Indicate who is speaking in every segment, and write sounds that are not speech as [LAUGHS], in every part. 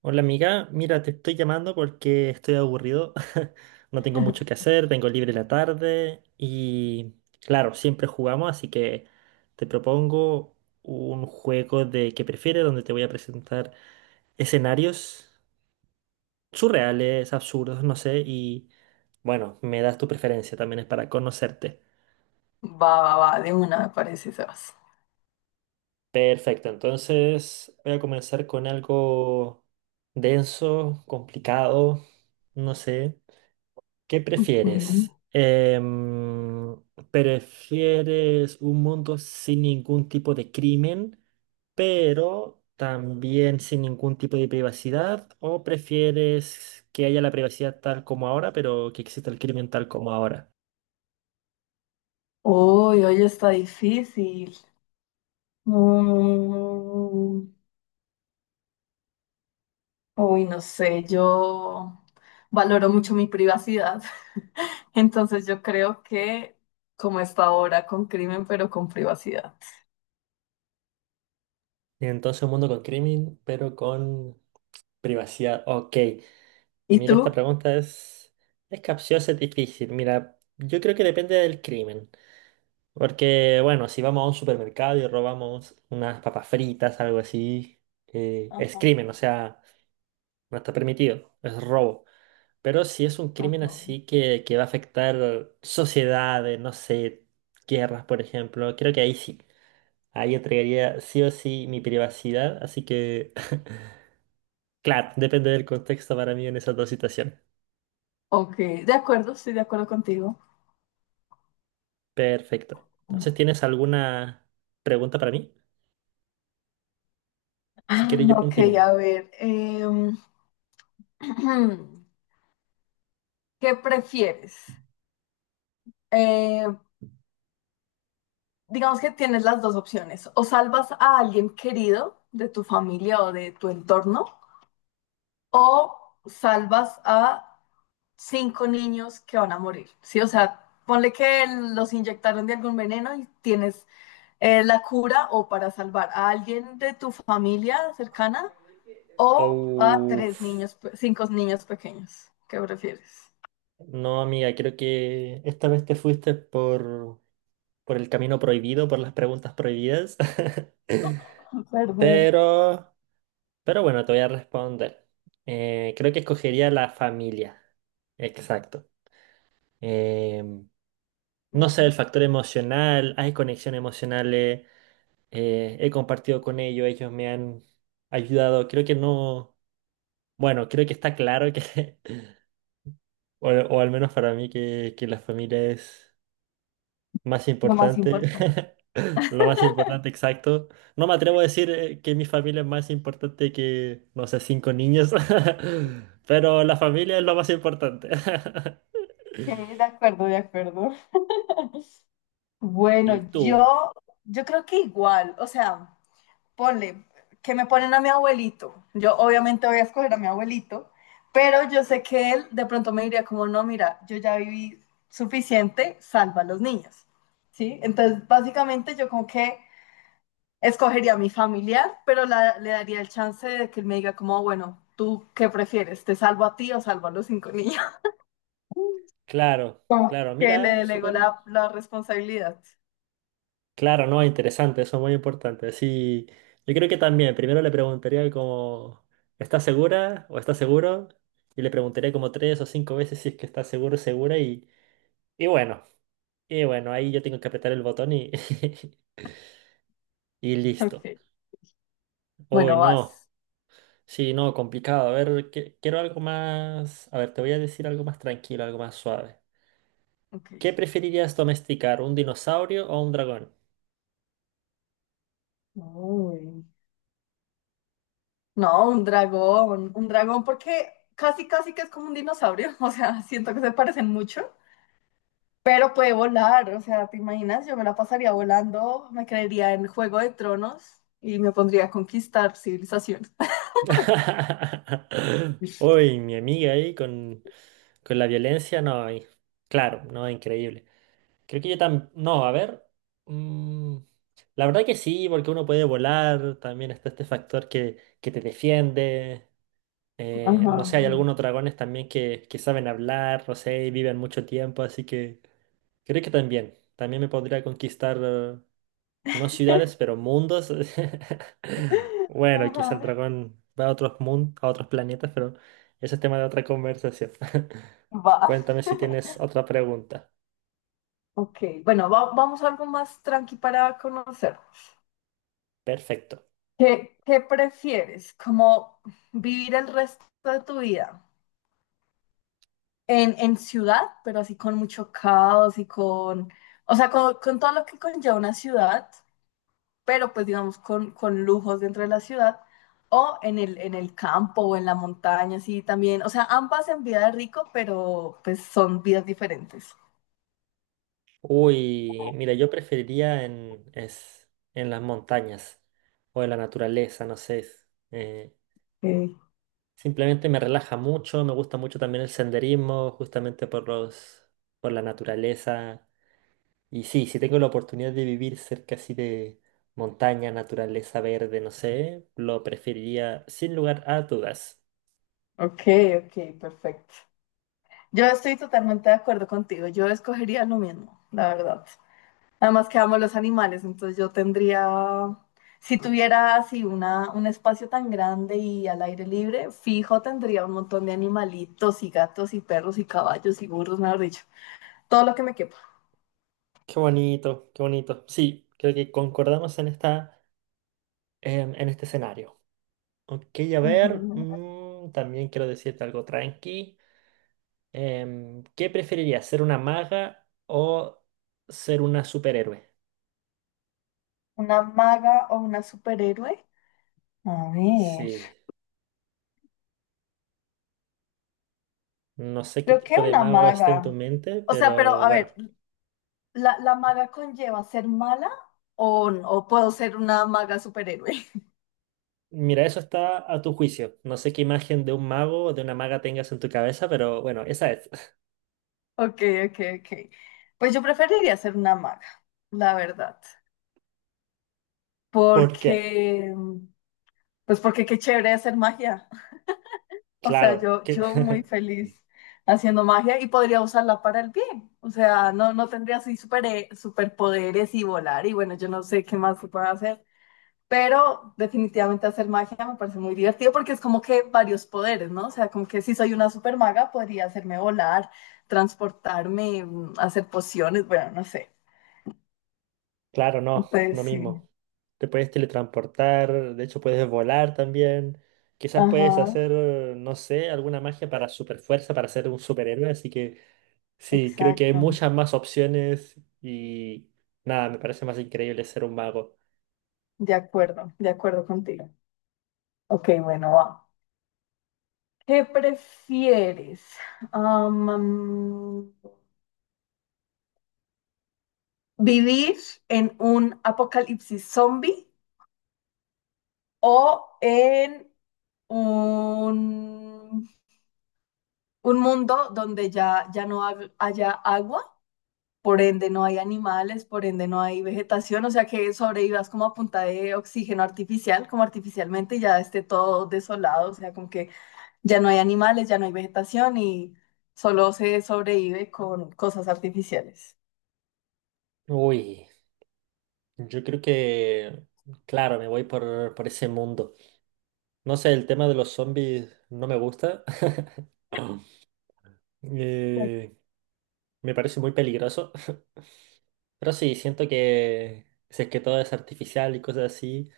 Speaker 1: Hola amiga, mira, te estoy llamando porque estoy aburrido, [LAUGHS] no tengo mucho que hacer, tengo libre la tarde y claro, siempre jugamos, así que te propongo un juego de qué prefieres donde te voy a presentar escenarios surreales, absurdos, no sé, y bueno, me das tu preferencia, también es para conocerte.
Speaker 2: Va, va, va, de una me parece, Sebas.
Speaker 1: Perfecto, entonces voy a comenzar con algo denso, complicado, no sé. ¿Qué
Speaker 2: Ok.
Speaker 1: prefieres? ¿Prefieres un mundo sin ningún tipo de crimen, pero también sin ningún tipo de privacidad? ¿O prefieres que haya la privacidad tal como ahora, pero que exista el crimen tal como ahora?
Speaker 2: Uy, hoy está difícil. Mm, uy, no sé, yo valoro mucho mi privacidad, [LAUGHS] entonces yo creo que como está ahora con crimen, pero con privacidad.
Speaker 1: Entonces, un mundo con crimen, pero con privacidad. Ok,
Speaker 2: ¿Y
Speaker 1: mira, esta
Speaker 2: tú?
Speaker 1: pregunta es capciosa, es difícil. Mira, yo creo que depende del crimen. Porque, bueno, si vamos a un supermercado y robamos unas papas fritas, algo así, es
Speaker 2: Ajá,
Speaker 1: crimen, o sea, no está permitido, es robo. Pero si es un crimen
Speaker 2: ajá.
Speaker 1: así que va a afectar sociedades, no sé, guerras, por ejemplo, creo que ahí sí. Ahí entregaría sí o sí mi privacidad, así que, [LAUGHS] claro, depende del contexto para mí en esas dos situaciones.
Speaker 2: Ok, de acuerdo, estoy de acuerdo contigo.
Speaker 1: Perfecto. Entonces, ¿tienes alguna pregunta para mí? Si quieres,
Speaker 2: Ah,
Speaker 1: yo
Speaker 2: Ok,
Speaker 1: continúo.
Speaker 2: a ver, [CLEARS THROAT] ¿qué prefieres? Eh, digamos que tienes las dos opciones, o salvas a alguien querido de tu familia o de tu entorno, o salvas a cinco niños que van a morir, ¿sí? O sea, ponle que los inyectaron de algún veneno y tienes la cura o para salvar a alguien de tu familia cercana o a tres
Speaker 1: Uf.
Speaker 2: niños, cinco niños pequeños. ¿Qué prefieres?
Speaker 1: No, amiga, creo que esta vez te fuiste por el camino prohibido, por las preguntas prohibidas. [LAUGHS]
Speaker 2: Perdón.
Speaker 1: Pero, pero bueno, te voy a responder. Creo que escogería la familia. Exacto. Em, no sé,
Speaker 2: Ujú.
Speaker 1: el factor emocional, hay conexiones emocionales, he compartido con ellos, ellos me han ayudado. Creo que no, bueno, creo que está claro que, [LAUGHS] o al menos para mí, que la familia es... Más
Speaker 2: Lo más
Speaker 1: importante,
Speaker 2: importante.
Speaker 1: [LAUGHS] lo más importante, exacto. No me atrevo a decir que mi familia es más importante que, no sé, cinco niños, [LAUGHS] pero la familia es lo más importante. [LAUGHS]
Speaker 2: Ok, de acuerdo, de acuerdo.
Speaker 1: Y
Speaker 2: Bueno,
Speaker 1: tú,
Speaker 2: yo creo que igual, o sea, ponle, que me ponen a mi abuelito. Yo obviamente voy a escoger a mi abuelito, pero yo sé que él de pronto me diría como, no, mira, yo ya viví suficiente, salva a los niños, ¿sí? Entonces, básicamente yo como que escogería a mi familiar, pero le daría el chance de que él me diga como, bueno, ¿tú qué prefieres? ¿Te salvo a ti o salvo a los cinco niños? [LAUGHS]
Speaker 1: claro,
Speaker 2: Como
Speaker 1: claro,
Speaker 2: que le
Speaker 1: mira,
Speaker 2: delego
Speaker 1: súper,
Speaker 2: la responsabilidad.
Speaker 1: claro, no, interesante, eso es muy importante. Sí, yo creo que también, primero le preguntaría como, ¿estás segura o estás seguro? Y le preguntaría como tres o cinco veces si es que está seguro, segura y bueno, y bueno, ahí yo tengo que apretar el botón y... [LAUGHS] Y listo.
Speaker 2: Ok.
Speaker 1: Uy,
Speaker 2: Bueno,
Speaker 1: no.
Speaker 2: vas.
Speaker 1: Sí, no, complicado. A ver, quiero algo más. A ver, te voy a decir algo más tranquilo, algo más suave.
Speaker 2: Ok.
Speaker 1: ¿Qué preferirías domesticar, un dinosaurio o un dragón?
Speaker 2: Uy. No, un dragón porque casi, casi que es como un dinosaurio, [LAUGHS] o sea, siento que se parecen mucho, pero puede volar, o sea, ¿te imaginas? Yo me la pasaría volando, me creería en Juego de Tronos y me pondría a conquistar civilizaciones.
Speaker 1: [LAUGHS]
Speaker 2: [LAUGHS]
Speaker 1: Uy, mi amiga ahí con la violencia, no. Claro, no, increíble. Creo que yo también. No, a ver. mm, la verdad que sí, porque uno puede volar. También está este factor que te defiende.
Speaker 2: Ajá,
Speaker 1: No sé, hay algunos dragones también que saben hablar, no sé, y viven mucho tiempo, así que creo que también me podría conquistar, no ciudades, pero mundos. [LAUGHS] Bueno, quizá el
Speaker 2: ajá,
Speaker 1: dragón va a otros mundos, a otros planetas, pero ese es tema de otra conversación. [LAUGHS]
Speaker 2: va,
Speaker 1: Cuéntame si tienes otra pregunta.
Speaker 2: ok, bueno, vamos a algo más tranqui para conocer.
Speaker 1: Perfecto.
Speaker 2: Qué prefieres? ¿Como vivir el resto de tu vida en ciudad, pero así con mucho caos y con, o sea, con todo lo que conlleva una ciudad, pero pues digamos con lujos dentro de la ciudad, o en el campo o en la montaña, así también, o sea, ambas en vida de rico, pero pues son vidas diferentes?
Speaker 1: Uy, mira, yo preferiría en las montañas o en la naturaleza, no sé. eh,
Speaker 2: Ok,
Speaker 1: Simplemente me relaja mucho, me gusta mucho también el senderismo, justamente por la naturaleza. Y sí, si tengo la oportunidad de vivir cerca así de montaña, naturaleza verde, no sé, lo preferiría sin lugar a dudas.
Speaker 2: ok, ok, perfecto. Yo estoy totalmente de acuerdo contigo, yo escogería lo mismo, la verdad. Además que amo los animales, entonces yo tendría, si tuviera así un espacio tan grande y al aire libre, fijo tendría un montón de animalitos y gatos y perros y caballos y burros, mejor dicho, todo lo que me quepa.
Speaker 1: Qué bonito, qué bonito. Sí, creo que concordamos en este escenario. Ok, a ver,
Speaker 2: Ujú.
Speaker 1: también quiero decirte algo tranqui. ¿Qué preferirías, ser una maga o ser una superhéroe?
Speaker 2: ¿Una maga o una superhéroe? A ver,
Speaker 1: Sí. No sé qué
Speaker 2: creo que
Speaker 1: tipo de
Speaker 2: una
Speaker 1: mago está en tu
Speaker 2: maga.
Speaker 1: mente,
Speaker 2: O sea, pero
Speaker 1: pero
Speaker 2: a
Speaker 1: bueno.
Speaker 2: ver, la maga conlleva ser mala o puedo ser una maga superhéroe?
Speaker 1: Mira, eso está a tu juicio. No sé qué imagen de un mago o de una maga tengas en tu cabeza, pero bueno, esa es. [LAUGHS]
Speaker 2: Ok, ok, ok. Pues yo preferiría ser una maga, la verdad,
Speaker 1: ¿Por
Speaker 2: porque,
Speaker 1: qué?
Speaker 2: pues porque qué chévere hacer magia. [LAUGHS] O sea,
Speaker 1: Claro, que...
Speaker 2: yo muy
Speaker 1: [LAUGHS]
Speaker 2: feliz haciendo magia y podría usarla para el bien. O sea, no, no tendría así super, superpoderes y volar y bueno, yo no sé qué más se puede hacer. Pero definitivamente hacer magia me parece muy divertido porque es como que varios poderes, ¿no? O sea, como que si soy una super maga podría hacerme volar, transportarme, mm, hacer pociones, bueno, no sé.
Speaker 1: claro, no,
Speaker 2: Pues
Speaker 1: no
Speaker 2: sí.
Speaker 1: mismo. Te puedes teletransportar, de hecho puedes volar también. Quizás puedes
Speaker 2: Ajá,
Speaker 1: hacer, no sé, alguna magia para superfuerza, para ser un superhéroe. Así que sí, creo que hay
Speaker 2: exacto.
Speaker 1: muchas más opciones y nada, me parece más increíble ser un mago.
Speaker 2: De acuerdo contigo. Ok, bueno, va. ¿Qué prefieres? Am, am, ¿vivir en un apocalipsis zombie o en un, un mundo donde ya, ya no haya agua? Por ende no hay animales, por ende no hay vegetación, o sea que sobrevivas como a punta de oxígeno artificial, como artificialmente y ya esté todo desolado, o sea, como que ya no hay animales, ya no hay vegetación y solo se sobrevive con cosas artificiales.
Speaker 1: Uy. Yo creo que, claro, me voy por ese mundo. No sé, el tema de los zombies no me gusta. [LAUGHS] Eh, me parece muy peligroso. Pero sí, siento que si es que todo es artificial y cosas así,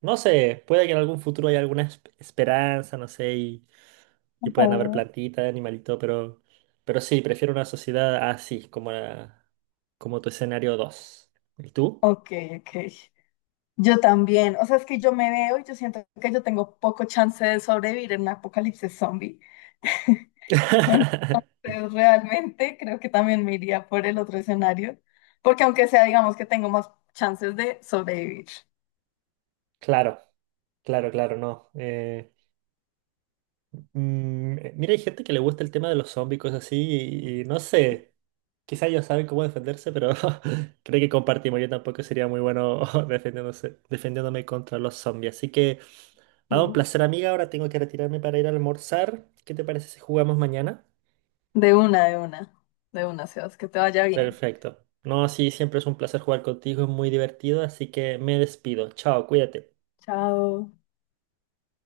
Speaker 1: no sé, puede que en algún futuro haya alguna esperanza, no sé, y puedan haber
Speaker 2: Ujú.
Speaker 1: plantitas, animalitos, pero, sí, prefiero una sociedad así, como, como tu escenario dos. ¿Y tú?
Speaker 2: Ok, ok. Yo también. O sea, es que yo me veo y yo siento que yo tengo poco chance de sobrevivir en un apocalipsis zombie. [LAUGHS]
Speaker 1: [LAUGHS]
Speaker 2: Entonces, realmente creo que también me iría por el otro escenario, porque aunque sea, digamos que tengo más chances de sobrevivir.
Speaker 1: Claro, claro, claro, no. Mira, hay gente que le gusta el tema de los zombies, cosas así, y no sé, quizá ellos saben cómo defenderse, pero [LAUGHS] creo que compartimos. Yo tampoco sería muy bueno [LAUGHS] defendiéndome contra los zombies. Así que, nada, un
Speaker 2: Mm.
Speaker 1: placer, amiga. Ahora tengo que retirarme para ir a almorzar. ¿Qué te parece si jugamos mañana?
Speaker 2: De una, de una. De una, Sebas, que te vaya bien.
Speaker 1: Perfecto. No, sí, siempre es un placer jugar contigo, es muy divertido, así que me despido. Chao, cuídate.
Speaker 2: Chao.